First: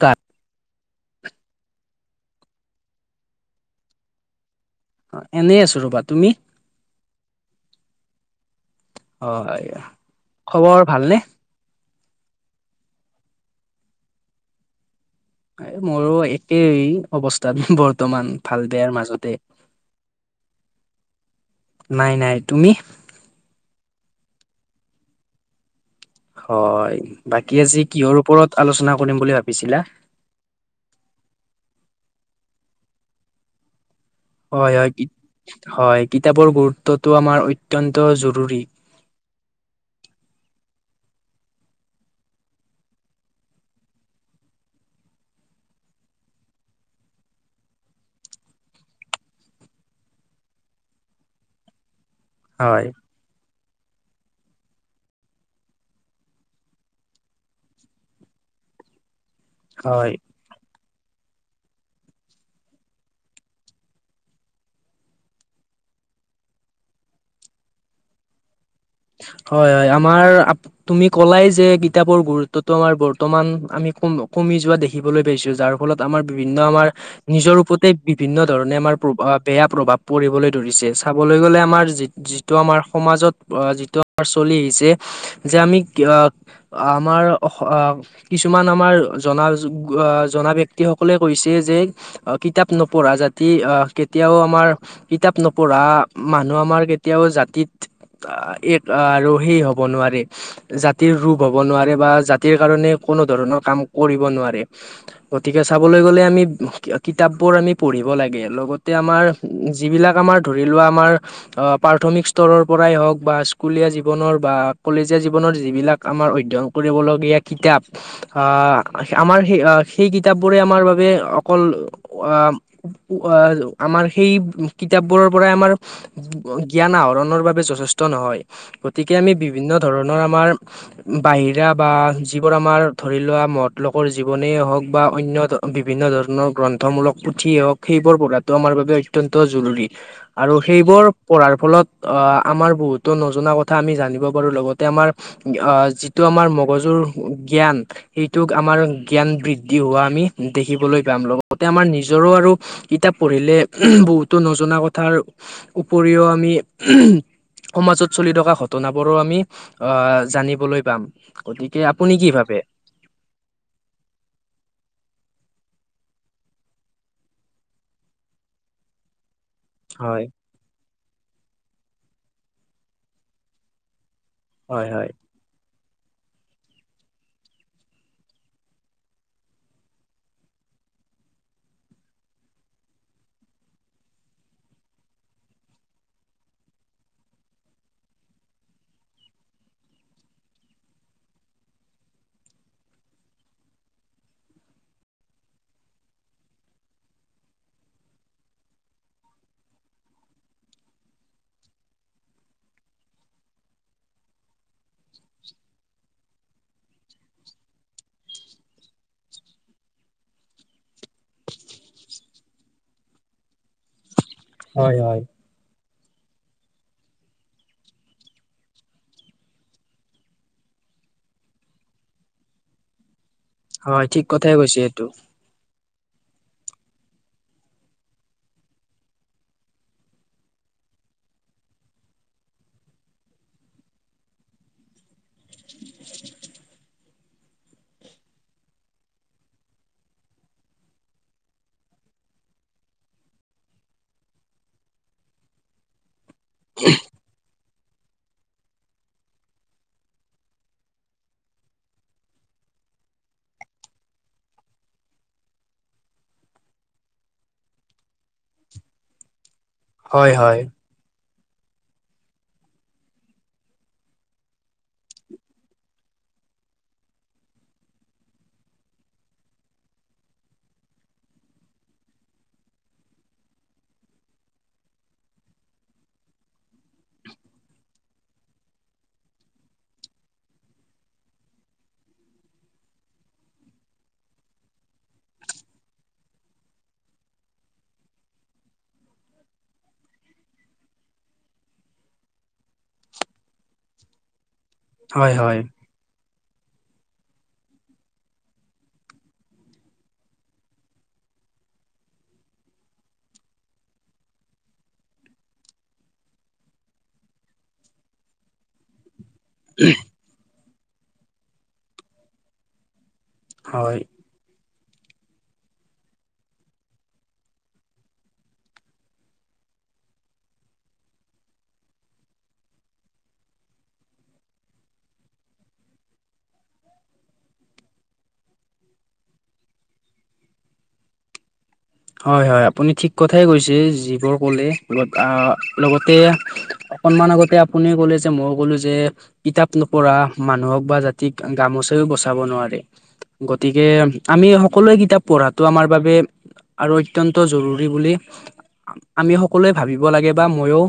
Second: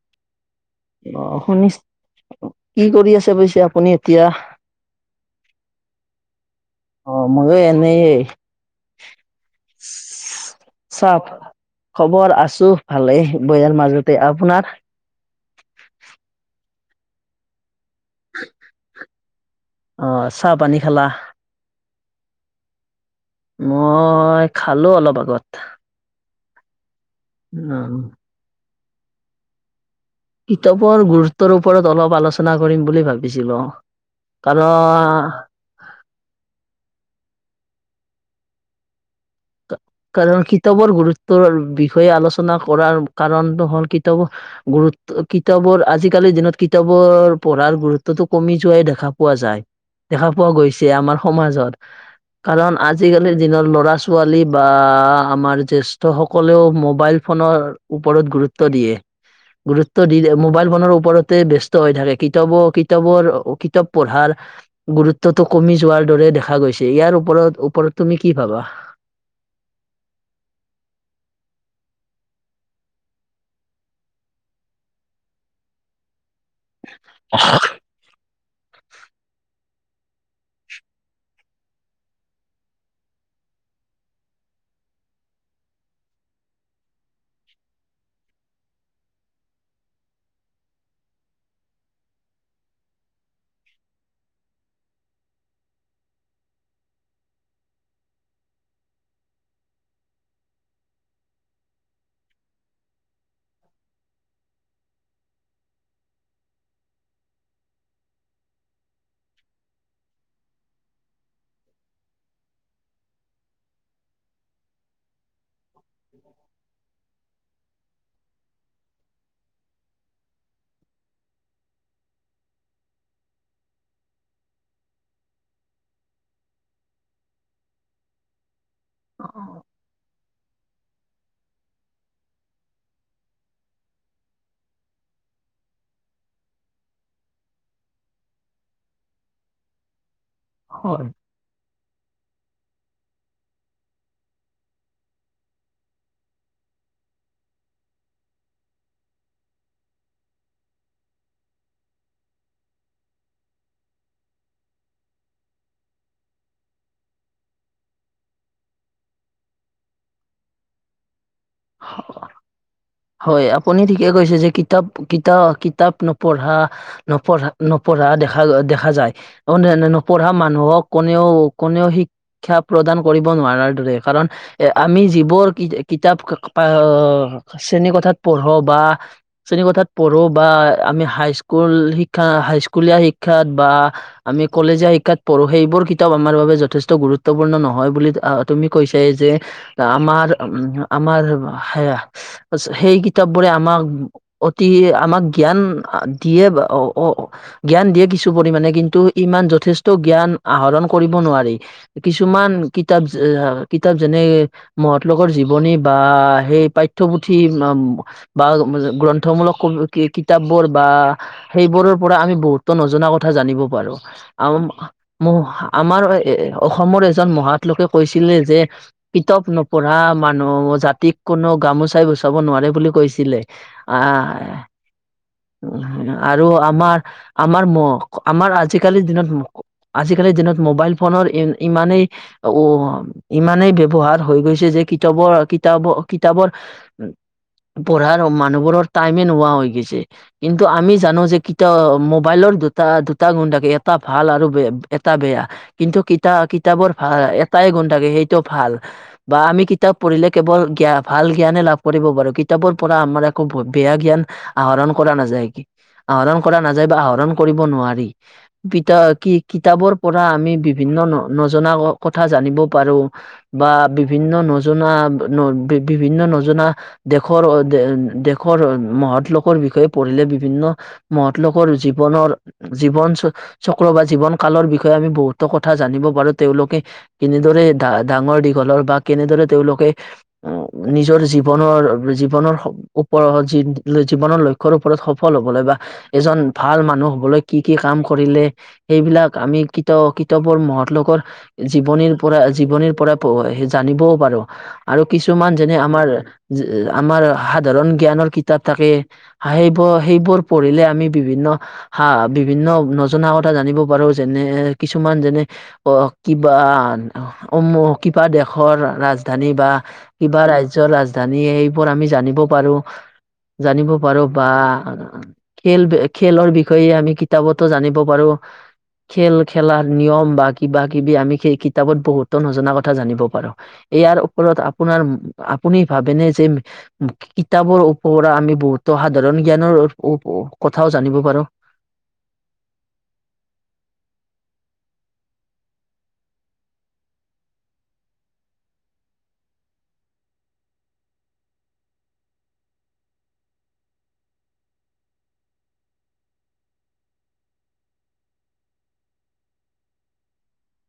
তাত অ', শুনিছোঁ। কি কৰি আছে বুইছে আপুনি এতিয়া? অ', এনেই আছোঁ ৰবা তুমি? অ', মইও এনেই। অ', এইয়া, খবৰ ভালনে? চাপ খবৰ আছোঁ। ভালেই বেয়াৰ মাজতে, আপোনাৰ? এই মোৰো একেই। অৱস্থা বৰ্তমান ভাল বেয়াৰ মাজতে। অ চাহ পানী খালা নাই, নাই তুমি? মই খালো অলপ আগত। হয়, বাকী অ আজি কিহৰ ওপৰত আলোচনা কৰিম বুলি ভাবিছিলা? কিতাপৰ গুৰুত্বৰ ওপৰত অলপ আলোচনা কৰিম বুলি ভাবিছিলো। হয়, হয়, কাৰণ হয়, কিতাপৰ গুৰুত্বটো আমাৰ অত্যন্ত জৰুৰী। কাৰণ কিতাপৰ গুৰুত্বৰ বিষয়ে আলোচনা কৰাৰ কাৰণটো হ'ল কিতাপৰ গুৰুত্ব কিতাপৰ আজিকালিৰ দিনত কিতাপৰ পঢ়াৰ গুৰুত্বটো কমি যোৱাই দেখা পোৱা যায়। দেখা পোৱা গৈছে আমাৰ সমাজত কাৰণ হয় আজিকালিৰ দিনৰ ল'ৰা ছোৱালী বা আমাৰ জ্যেষ্ঠসকলেও মোবাইল ফোনৰ ওপৰত গুৰুত্ব দিয়ে। গুৰুত্ব হয় দি মোবাইল ফোনৰ ওপৰতে ব্যস্ত হৈ থাকে কিতাপৰ কিতাপৰ কিতাপ পঢ়াৰ গুৰুত্বটো কমি যোৱাৰ দৰে দেখা গৈছে, ইয়াৰ ওপৰত ওপৰত তুমি কি ভাবা? হয়, হয়, আমাৰ তুমি ক'লাই যে কিতাপৰ গুৰুত্বটো আমাৰ বৰ্তমান আমি কমি যোৱা দেখিবলৈ পাইছো। যাৰ ফলত আমাৰ বিভিন্ন আমাৰ নিজৰ ওপৰতে বিভিন্ন ধৰণে আমাৰ প্ৰভাৱ বেয়া প্ৰভাৱ পৰিবলৈ ধৰিছে চাবলৈ গ'লে আমাৰ যি যিটো আমাৰ সমাজত আহ যিটো চলি আহিছে যে আমি আহ আমাৰ অ' কিছুমান আমাৰ জনা জনা ব্যক্তিসকলে কৈছে যে কিতাপ নপঢ়া জাতি আহ কেতিয়াও আমাৰ কিতাপ নপঢ়া মানুহ আমাৰ কেতিয়াও জাতিত এক অ', আৰু সেই হ'ব নোৱাৰি। জাতিৰ ৰূপ হ'ব নোৱাৰে বা জাতিৰ কাৰণে কোনো ধৰণৰ কাম কৰিব নোৱাৰে। গতিকে চাবলৈ গ'লে আমি কিতাপবোৰ আমি পঢ়িব লাগে। লগতে আমাৰ যিবিলাক আমাৰ ধৰি লোৱা আমাৰ প্ৰাথমিক অ' স্তৰৰ হওঁক বা স্কুলীয়া জীৱনৰ বা কলেজীয়া জীৱনৰ যিবিলাক আমাৰ অধ্যয়ন কৰিবলগীয়া কিতাপ আহ সেই আমাৰ সেই কিতাপবোৰে বাবে অকল আহ আহ আমাৰ সেই কিতাপবোৰৰ পৰাই আমাৰ জ্ঞান আহৰণৰ বাবে যথেষ্ট নহয়। গতিকে আমি বিভিন্ন ধৰণৰ আমাৰ বাহিৰা বা যিবোৰ আমাৰ ধৰি লোৱা মহৎলোকৰ জীৱনেই হওঁক বা অন্য বিভিন্ন ধৰণৰ গ্ৰন্থমূলক পুথিয়েই হওঁক সেইবোৰ পঢ়াটো আমাৰ বাবে অত্যন্ত জৰুৰী। আৰু সেইবোৰ হয় পঢ়াৰ ফলত আমাৰ বহুত টো নজনা কথা আমি জানিব পাৰো লগতে আমাৰ যিটো আমাৰ মগজুৰ জ্ঞান। সেইটোক আমাৰ জ্ঞান বৃদ্ধি হোৱা আমি দেখিবলৈ পাম লগতে আমাৰ নিজৰো আৰু কিতাপ পঢ়িলে বহুতো নজনা কথাৰ উপৰিও আমি সমাজত চলি থকা ঘটনাবোৰো আমি আহ জানিবলৈ পাম। গতিকে আপুনি কি ভাবে? হয়, আপুনি ঠিকে কৈছে যে কিতাপ কিতাপ কিতাপ নপঢ়া নপঢ়া নপঢ়া দেখা দেখা যায় হয় নপঢ়া মানুহক কোনেও কোনেও শিক্ষা প্ৰদান কৰিব নোৱাৰাৰ দৰে। কাৰণ এ হয় আমি হয় যিবোৰ কিতাপ শ্ৰেণী কথাত পঢ়ো বা শ্ৰেণীকোঠাত পঢ়ো বা আমি হাইস্কুল শিক্ষা হাইস্কুলীয়া শিক্ষাত বা আমি কলেজীয়া শিক্ষাত পঢ়ো সেইবোৰ কিতাপ আমাৰ বাবে যথেষ্ট গুৰুত্বপূৰ্ণ নহয় বুলি তুমি কৈছা যে। আমাৰ উম আমাৰ হা সেই কিতাপবোৰে আমাক অতি আমাক জ্ঞান দিয়ে জ্ঞান দিয়ে কিছু পৰিমানণে কিন্তু ইমান যথেষ্ট জ্ঞান আহৰণ কৰিব নোৱাৰি। কিছুমান কিতাপ কিতাপ যেনে মহৎলোকৰ জীৱনী বা সেই পাঠ্য পু পুঠি [unintelligible] গ্ৰন্থমূলক কিতাপবোৰ বা সেইবোৰৰ পৰা আমি বহুতো নজনা কথা জানিব পাৰো। হয় [unintelligible] হয় আমাৰ এ অসমৰ এজন মহৎ লোকে কৈছিলে যে পিতাপ নপঢ়া মানুহ জাতিক কোনো গামোচা চাই গুচাব নোৱাৰে বুলি কৈছিলে। হয় ঠিক আহ কথাই কৈছে এইটো আৰু আমাৰ, আমাৰ ম আমাৰ আজিকালিৰ দিনত আজিকালিৰ দিনত মোবাইল ফোনৰ ই ইমানেই উ, ইমানেই ব্যৱহাৰ হৈ গৈছে যে, কিতাপৰ-কিতাপৰ-কিতাপৰ পঢ়াৰ মানুহবোৰৰ টাইমে নোহোৱা হৈ গৈছে। কিন্তু আমি জানো যে [unintelligible] মোবাইলৰ দুটা দুটা গুণাকে এটা ভাল আৰু এটা বেয়া, কিন্তু কিতাপ-কিতাপৰ ভাল এটাই গুণ থাকে সেইটো ভাল, বা আমি কিতাপ পঢ়িলে কেৱল জ্ঞান ভাল জ্ঞানে লাভ কৰিব পাৰো। কিতাপৰ পৰা আমাৰ একো বেয়া জ্ঞান আহৰণ কৰা নাযায়। কি আহৰণ কৰা নাযায় বা আহৰণ কৰিব নোৱাৰি। [unintelligible] কিতাপৰ পৰা হয় আমি হয় বিভিন্ন ন, নজনা কথা জানিব পাৰোঁ। বা বিভিন্ন নজনা, বিভিন্ন নজনা দেশৰ, দেশৰ মহৎ লোকৰ বিষয়ে পঢ়িলে বিভিন্ন মহৎলোকৰ জীৱনৰ জীৱন চক্ৰ বা জীৱন কালৰ বিষয়ে আমি বহুতো কথা জানিব পাৰো, তেওঁলোকে কেনেদৰে ডা ডাঙৰ-দীঘলৰ বা কেনেদৰে তেওঁলোকে নিজৰ জীৱ জীৱনৰ, জীৱনৰ ওপৰত, জীৱনৰ লক্ষ্যৰ ওপৰত সফল হ'বলৈ বা এজন ভাল মানুহ হ'বলৈ কি কি কাম কৰিলে সেইবিলাক আমি কিতাপ-কিতাপৰ মহৎ লোকৰ জীৱনীৰ পৰা জীৱনীৰ পৰা পঢ়ো, জানিবও পাৰো। আৰু হয় কিছুমান হয় যেনে আমাৰ, আমাৰ সাধাৰণ জ্ঞানৰ কিতাপ থাকে সেইবোৰ, সেইবোৰ পঢ়িলে আমি বিভিন্ন হা, বিভিন্ন নজনা কথা জানিব পাৰো, যেনে কিছুমান যেনে অ', কিবা, কিবা দেশৰ ৰাজ ৰাজধানী বা কিবা ৰাজ্যৰ ৰাজধানী সেইবোৰ আমি জানিব পাৰো। জানিব হয় পাৰোঁ। বা খেল, খেলৰ বিষয়ে আমি কিতাপটো জানিব পাৰো। খেল খেলাৰ নিয়ম বা কিবা-কিবি আমি সেই কিতাপত বহুতো নজনা কথা জানিব পাৰোঁ। ইয়াৰ ওপৰত আপোনাৰ, আপুনি ভাবেনে যে কিতাপৰ পৰা আমি বহুতো সাধাৰণ জ্ঞানৰ কথাও জানিব পাৰো। হয় হয়, আপুনি ঠিক কথাই কৈছে, যিবোৰ ক'লে, লগতে অকনমান আগতে আপুনি ক'লে যে, মই ক'লো যে কিতাপ নপঢ়া মানুহক বা জাতিক গামোচাইও বচাব নোৱাৰে। গতিকে আমি সকলোৱে কিতাপ পঢ়াটো আমাৰ বাবে আৰু অত্যন্ত জৰুৰী বুলি আমি সকলোৱে ভাবিব লাগে বা ময়ো,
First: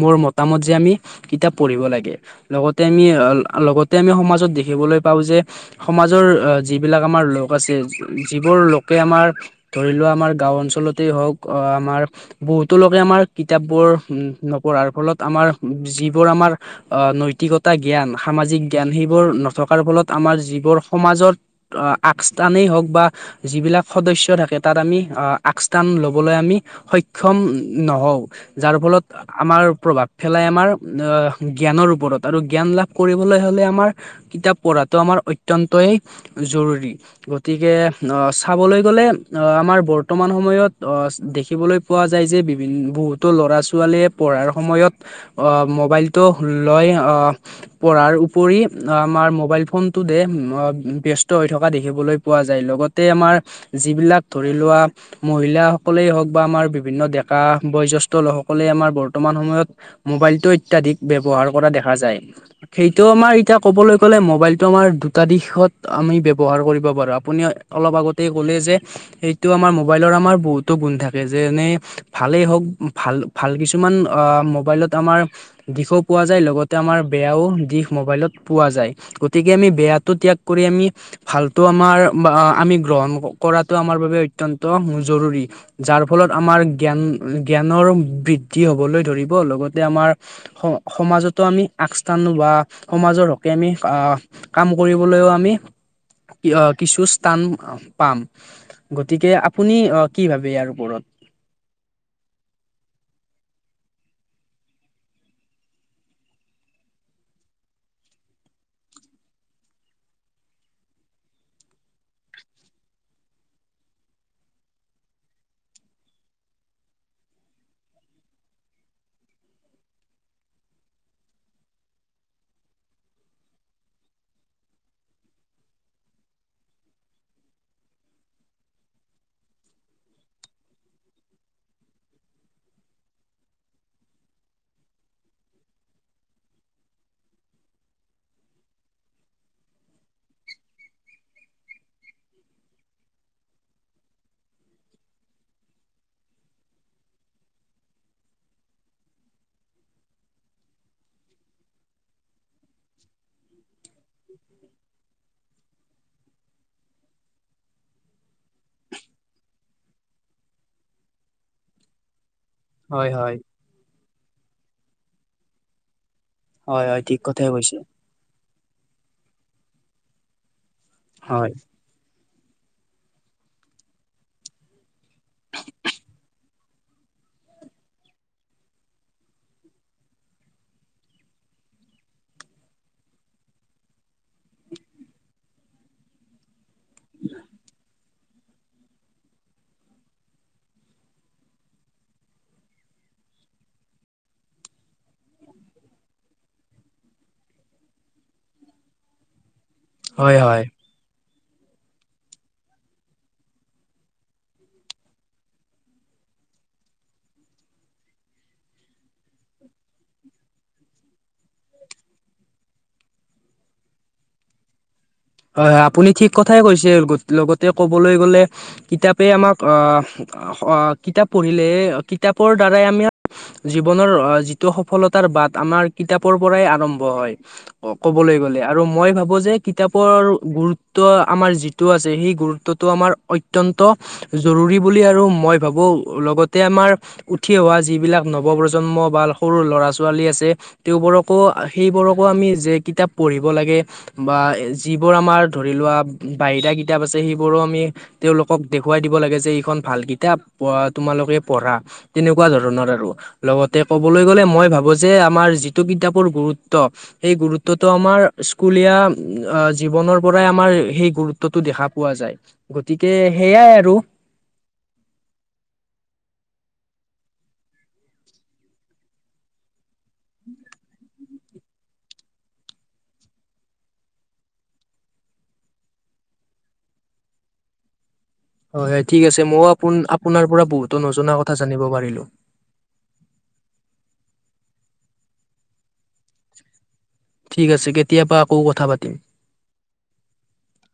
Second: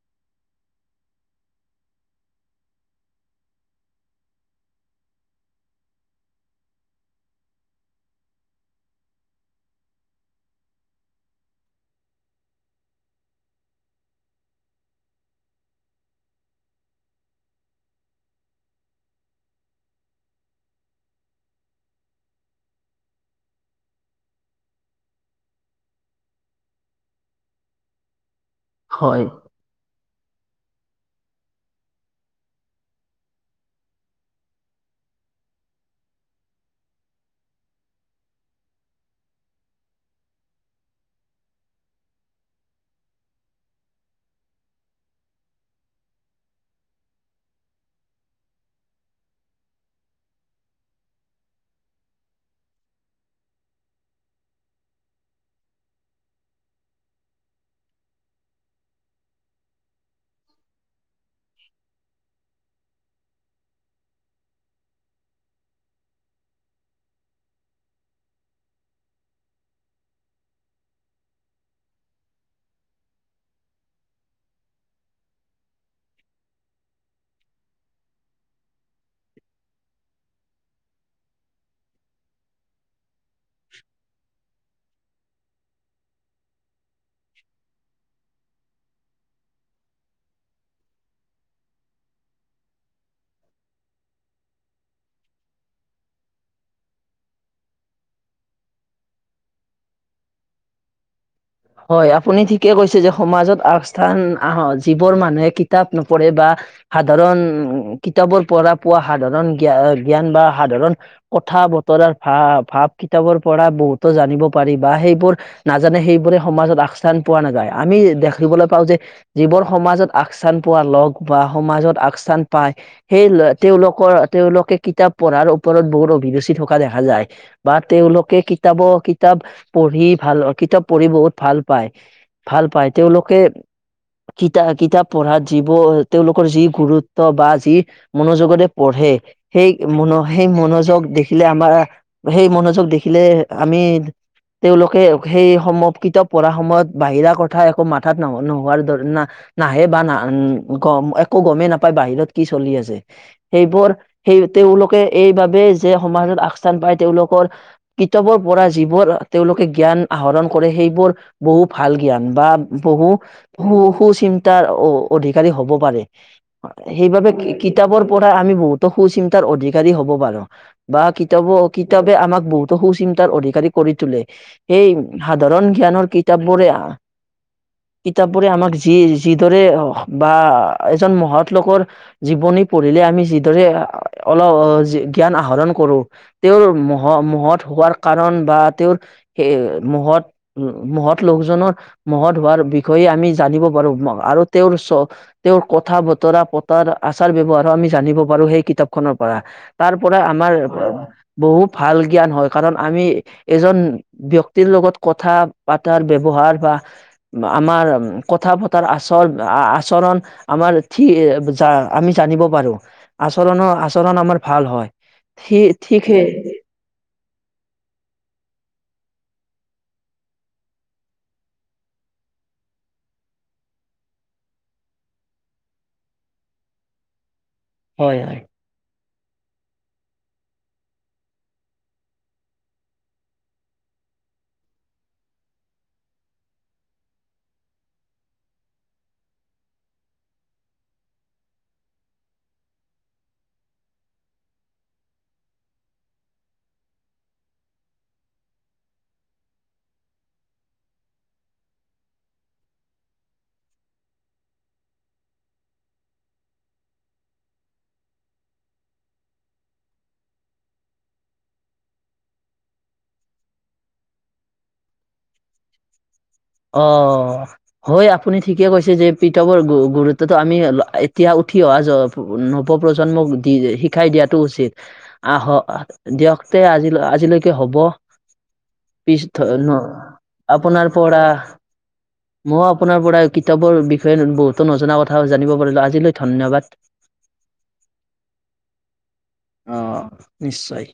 মোৰ মতামত যে আমি কিতাপ পঢ়িব লাগে, লগতে আমি আহ, লগতে আমি সমাজত দেখিবলৈ পাওঁ যে সমাজৰ আহ যিবিলাক আমাৰ লোক আছে, যিবোৰ লোকে আমাৰ ধৰি লোৱা, আমাৰ গাঁও অঞ্চলতেই হওক, আমাৰ বহুতো লোকে আমাৰ কিতাপবোৰ উম, নপঢ়াৰ ফলত আমাৰ, যিবোৰ আমাৰ আ, নৈতিকতা জ্ঞান, সামাজিক জ্ঞান, সেইবোৰ নথকাৰ ফলত আমাৰ যিবোৰ সমাজত আকস্থানেই হওঁক বা যিবিলাক সদস্য থাকে তাত আমি আ আকস্থান ল'বলৈ আমি সক্ষম নহওঁ। যাৰ ফলত হয়। আমাৰ প্ৰভাৱ ফেলাই আমাৰ জ্ঞানৰ ওপৰত আৰু জ্ঞান লাভ কৰিবলে হ'লে আমাৰ কিতাপ পঢ়াটো আমাৰ অত্যন্তই জৰুৰী, গতিকে আ, চাবলৈ গ'লে আ, আমাৰ বৰ্তমান সময়ত অ' দেখিবলৈ পোৱা যায় যে বিভিন্ বহুত' ল'ৰা-ছোৱালীয়ে পঢ়াৰ সময়ত অ মোবাইলটো লৈ অ পঢ়াৰ উপৰি আমাৰ মোবাইল ফোনটো ব্যস্ত হৈ থকা দেখিবলৈ পোৱা যায়। লগত তে আমাৰ যিবিলাক ধৰি লোৱা মহিলাসকলে হওঁক বা আমাৰ বিভিন্ন ডেকা বয়োজেষ্ঠলোকসকলে আমাৰ বৰ্তমান সময়ত মোবাইলটো অত্যাধিক ব্যৱহাৰ কৰা দেখা যায়। সেইটো আমাৰ এতিয়া ক'বলৈ গ'লে মোবাইলটো আমাৰ দুটা দিশত আমি ব্যৱহাৰ কৰিব পাৰো। আপুনিও অলপ আগতেই ক'লে যে, এইটো আমাৰ মোবাইলৰ আমাৰ বহুতো গুণ থাকে, যেনে ভালেই হওঁক, ভাল ভাল কিছুমান আ মোবাইলত আমাৰ দিশো পোৱা যায়, লগতে আমাৰ বেয়াও দিশ মোবাইলত পোৱা যায়। গতিকে আমি বেয়াটো ত্যাগ কৰি আমি, ভালটো আমাৰ ব আমি গ্ৰহণ কৰাটো আমাৰ বাবে অত্যন্ত জৰুৰী। যাৰ ফলত আমাৰ জ্ঞান জ্ঞানৰ বৃদ্ধি হ'বলৈ ধৰিব, লগতে আমাৰ স সমাজতো আমি আকস্থান বা সমাজৰ হ'কে আমি আ কাম কৰিবলৈও আমি কিহ' কিছু স্থান পাম। গতিকে আপুনি অ কি ভাবে ইয়াৰ ওপৰত? হয়, আপুনি ঠিকে কৈছে। যে সমাজত আগস্থান আহ যিবোৰ মানুহে কিতাপ নপঢ়ে বা সাধাৰণ কিতাপৰ পোৱা সাধাৰণ জ্ঞা-জ্ঞান বা সাধাৰণ কথা বতৰাৰ ভা-ভাৱ কিতাপৰ পৰা বহুতো জানিব পাৰি বা সেইবোৰ নাজানে সেইবোৰে সমাজত আগস্থান পোৱা নাযায়। আমি দেখিবলৈ পাওঁ যে যিবোৰ সমাজত আগচান পোৱা লোক বা সমাজত আগস্থান পায় সেই তেওঁলোকৰ তেওঁলোকে কিতাপ পঢ়াৰ ওপৰত বহুত অভিৰুচি থকা দেখা যায়। বা তেওঁলোকে কিতাব্ কিতাপ পঢ়ি ভাল কিতাপ পঢ়ি বহুত ভাল পায়, ভাল পায়। তেওঁলোকে কিতা কিতাপ পঢ়াত যিবো তেওঁলোকৰ যি গুৰুত্ব বা যি মনোযোগতে পঢ়ে, সেই মনো সেই মনোযোগ দেখিলে আমাৰ সেই মনোযোগ দেখিলে আমি তেওঁলোকে সেই সম কিতাপ পঢ়া সময়ত বাহিৰা কথা একো মাথাত নহ' নোহোৱাৰ দৰে না। নাহে বা না গম, একো গমেই নাপায় বাহিৰত কি চলি আছে। সেইবোৰ সেই তেওঁলোকে এইবাবে যে সমাজত আগস্থান পায়, তেওঁলোকৰ কিতাপৰ পৰা যিবোৰ তেওঁলোকে জ্ঞান আহৰণ কৰে, সেইবোৰ বহু ভাল জ্ঞান বা বহু হয় হয় সু-সুচিন্তাৰ অ' অধিকাৰী হ'ব পাৰে, হয় হয় ঠিক সেইবাবে কথাই কৈছে কিতাপৰ পৰা আমি বহুতো সুচিন্তাৰ অধিকাৰী হ'ব পাৰো। বা কিতাপ হয় কি কিতাপে আমাক বহুতো সুচিন্তাৰ অধিকাৰী কৰি তোলে। সেই সাধাৰণ জ্ঞানৰ কিতাপবোৰে কিতাপবোৰে আমাক যি যিদৰে বা এজন মহৎ লোকৰ জীৱনী পঢ়িলে, আমি যিদৰে অল জ্ঞান আহৰণ কৰোঁ। তেওঁৰ মহ মহৎ হোৱাৰ কাৰণ বা তেওঁৰ হে মহৎ উম, মহৎ লোকজনৰ মহৎ হোৱাৰ বিষয়ে আমি জানিব পাৰো আৰু তেওঁৰ চব তেওঁৰ কথা-বতৰা পতাৰ, আচাৰ-ব্যৱহাৰো আমি জানিব পাৰো, সেই কিতাপ খনৰ পৰা। তাৰ পৰাই হয় হয় আমাৰ হয় বহু ভাল জ্ঞান হয়, কাৰণ আমি এজন ব্যক ক্তিৰ লগত কথা পাতাৰ ব্যৱহাৰ বা আমাৰ কথা পতাৰ আচৰ-আচৰণ আমাৰ [unintelligible] আমি জানিব পাৰো। আচৰণৰ-আচৰণ আমাৰ ভাল হয়। সি হয়, হয়, আপুনি সেই ঠিক কথাই কৈছে। লগতে ক'বলৈ গ'লে কিতাপে আমাক অ', কিতাপ পঢ়িলে কিতাপৰ দ্বাৰাই আমাৰ জীৱনৰ যিটো সফলতাৰ বাট, আমাৰ কিতাপৰ পৰাই আৰম্ভ হয়। হয় ক'বলৈ হয় গ'লে আৰু মই ভাবো যে কিতাপ পৰ গুৰুত্ব আমাৰ যিটো আছে, সেই গুৰুত্বটো আমাৰ অত্যন্ত জৰুৰী বুলি আৰু মই ভাবো, লগতে আমাৰ উঠি অহা যিবিলাক নৱ-প্ৰজন্ম বা সৰু ল'ৰা-ছোৱালী আছে তেওঁবোৰকো, সেইবোৰকো আমি যে কিতাপ পঢ়িব লাগে বা যিবোৰ আমাৰ ধৰি লোৱা, বাহিৰা কিতাপ আছে সেইবোৰো আমি তেওঁলোকক দেখুৱাই দিব লাগে যে, এইখন ভাল কিতাপ তোমালোকে পঢ়া। তেনেকুৱা ধৰণৰ আৰু। লগতে কবলৈ গ'লে, মই ভাবো যে, আমাৰ যিটো কিতাপৰ গুৰুত্ব সেই গুৰুত্বটো আমাৰ স্কুলীয়া জীৱনৰ পৰাই আমাৰ সেই গুৰুত্বতটো দেখা পোৱা যায়, গতিকে সেইয়াই আৰু। অ, হয়, আপুনি ঠিকে কৈছে, যে [unintelligible] গুৰুত্বটো আমি এতিয়া উঠি অহা নৱ-প্ৰজন্মক দি শিকাই দিয়াটো উচিত। আহ, আহ, দিয়ক তে আজিল আজিলৈকে হ'ব। হয়, হয়, পিছ ঠিক আছে। মইও আপোন আপোনাৰ পৰা বহুতো নজনা কথা জানিব পাৰিলো মই ও আপোনাৰ পৰা কিতাপৰ বিষয়ে বহুতো নজনা কথা জানিব পাৰিলোঁ। আজিলৈ ধন্যবাদ। [inaudible] ঠিক আছে, কেতিয়াবা আকৌ কথা পাতিম। অ, নিশ্চয়।